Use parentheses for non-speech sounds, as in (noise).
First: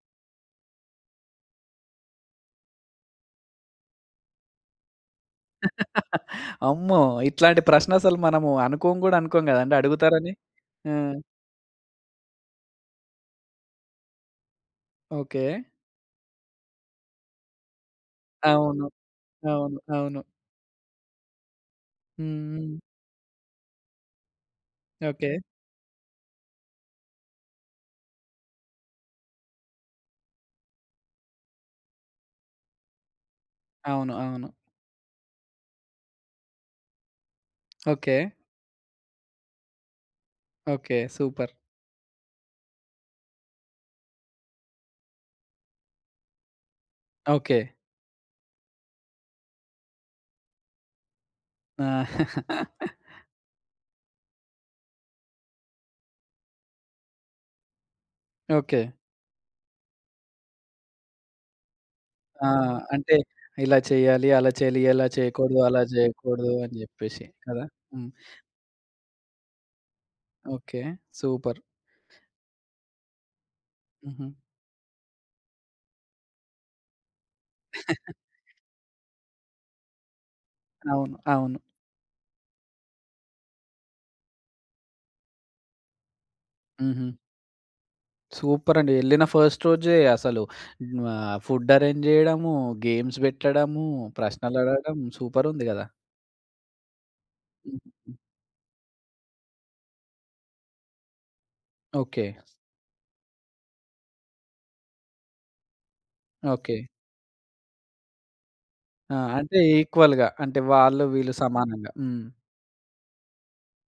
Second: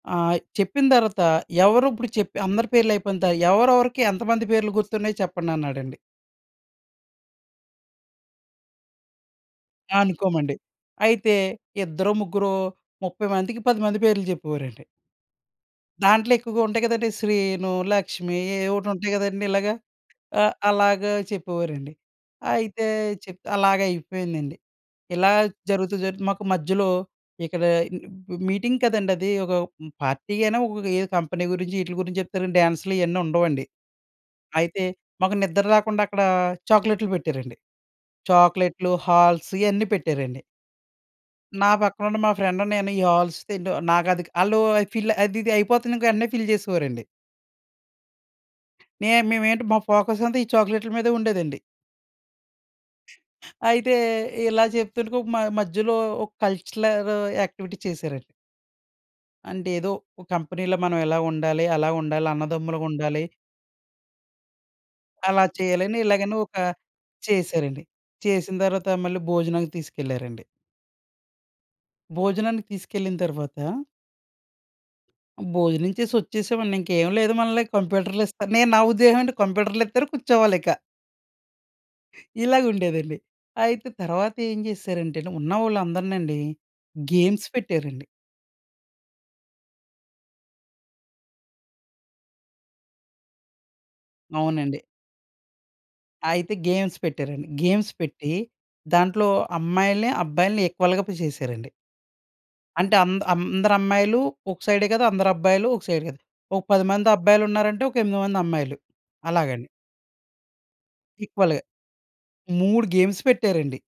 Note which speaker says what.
Speaker 1: ఆ! చెప్పిన తరువాత, ఎవరు ఇప్పుడు చెప్పి అందరి పేర్లు అయిపోయింత ఎవరెవరికి ఎంతమంది పేర్లు గుర్తున్నాయో చెప్పండి అన్నాడండి.
Speaker 2: (giggles) అమ్మో! ఇట్లాంటి ప్రశ్న అసలు మనము అనుకోం కూడా అనుకోం కదండీ! అడుగుతారని.
Speaker 1: అనుకోమండి.
Speaker 2: ఆ!
Speaker 1: అయితే ఇద్దరో, ముగ్గురో 30 మందికి 10 మంది పేర్లు చెప్పేవారండి.
Speaker 2: ఓకె.
Speaker 1: దాంట్లో ఎక్కువగా ఉంటాయి కదండీ శ్రీను, లక్ష్మి ఏ
Speaker 2: అవును.
Speaker 1: ఒటి ఉంటాయి కదండీ ఇలాగ.
Speaker 2: అవును, అవును.
Speaker 1: ఆహ్, అలాగ చెప్పేవారండి.
Speaker 2: హ్మ్, హ్మ్.
Speaker 1: అయితే చెప్త్ అలాగయిపోయిందండి. ఇలా
Speaker 2: ఓకె.
Speaker 1: జరుగుతూ జరుగుతూ మాకు మధ్యలో ఇక్కడ మ్ మీటింగ్ కదండీ అది. ఒక పార్టీ అయినా ఒఏ కంపెనీ గురించి వీట్ల గురించి చెప్తారు, డాన్స్‌లు ఇయన్నీ ఉండవండి.
Speaker 2: అవును. అవును.
Speaker 1: అయితే మాకు నిద్ర రాకుండా అక్కడ చాక్లెట్లు పెట్టారండి.
Speaker 2: ఓకె.
Speaker 1: చాక్లెట్లు, హాల్స్ ఇయన్నీ పెట్టారండి.
Speaker 2: ఓకె. సూపర్.
Speaker 1: నా పక్కన ఉన్న మా ఫ్రెండ్, నేను ఈ హాల్స్ తింటూ నాకది ఆళ్ళు ఫిల్ అది ఇది అయిపోతుంది. ఇంకా వెంటనే ఫిల్ చేసేవారండి.
Speaker 2: ఓకె.
Speaker 1: నేమ్ మేమేంటి మా ఫోకస్ అంతా, ఈ చాక్లేట్‌ల మీదే ఉండేదండి.
Speaker 2: ఆ! (giggles)
Speaker 1: అయితే ఇలా చెప్తుండగ మ మధ్యలో ఒక కల్చరల్ యక్టివిటీ చేశారండి.
Speaker 2: ఓకె.
Speaker 1: అంటే, ఏదో ఒక కంపెనీ‌లో మనం ఇలా ఉండాలి, అలా ఉండాలి,
Speaker 2: ఆ! అంటే
Speaker 1: అన్నదమ్ములుగుండాలి.
Speaker 2: ఇలా చెయ్యాలి, అలా చెయ్యాలి. ఇలా
Speaker 1: అలా
Speaker 2: చెయ్యకూడదు, అలా
Speaker 1: చేయాలని ఇలాగని
Speaker 2: చేయకూడదు
Speaker 1: ఒక
Speaker 2: అని చెప్పేసి కదా!
Speaker 1: చేశారండి.
Speaker 2: హ్మ్.
Speaker 1: చేసిన తర్వాత మళ్ళీ భోజనానికి తీసుకెళ్లారండి.
Speaker 2: Okay, super.
Speaker 1: భోజనానికి తీసుకెళ్ళిన తరువాత.
Speaker 2: హుహు.
Speaker 1: భోజనం చేసి వచ్చేసామండి. ఇంకేం లేదు. మనల్ని
Speaker 2: (giggles)
Speaker 1: కంప్యూటర్‌లు ఇస్తారు. నేను నా ఉద్దేశం ఏంటి కంప్యూటర్‌లిత్తరు, కూర్చోవాలి ఇక.
Speaker 2: అవును, అవును.
Speaker 1: ఇలాగుండేదండి. అయితే తర్వాత ఏం చేశారంటేను, ఉన్నవాళ్ళందరినండి
Speaker 2: హుహు.
Speaker 1: గేమ్స్ పెట్టారండి.
Speaker 2: సూపర్ అండి. ఎళ్ళిన ఫస్ట్ రోజే అసలు ఆహ్, ఫుడ్ అరేంజ్ జేయడము, గేమ్స్ వెట్టడము, ప్రశ్నలు
Speaker 1: అవునండి.
Speaker 2: అడగడం, సూపర్ ఉంది కదా!
Speaker 1: అయితే గేమ్స్ పెట్టారండి.
Speaker 2: హ్మ్.
Speaker 1: గేమ్స్ పెట్టి దాంట్లో అమ్మాయిలని, అబ్బాయిలని ఈక్వల్‌గా చేశారండి.
Speaker 2: ఓకె.
Speaker 1: అంటే అంద్ అందరమ్మాయిలు ఒక సైడే గద, అందరు అబ్బాయిలు ఒక సైడ్ కాదు. ఒక
Speaker 2: ఓకె.
Speaker 1: 10 మంది అబ్బాయిలున్నారంటే, ఒక 8 మంది అమ్మాయిలు
Speaker 2: ఆ! అంటే
Speaker 1: అలాగండి.
Speaker 2: ఈక్వల్‌గా, అంటే వాళ్ళు వీళ్ళు
Speaker 1: ఈక్వల్‌గా.
Speaker 2: సమానంగా. హ్మ్.
Speaker 1: 3 గేమ్స్ పెట్టారండి.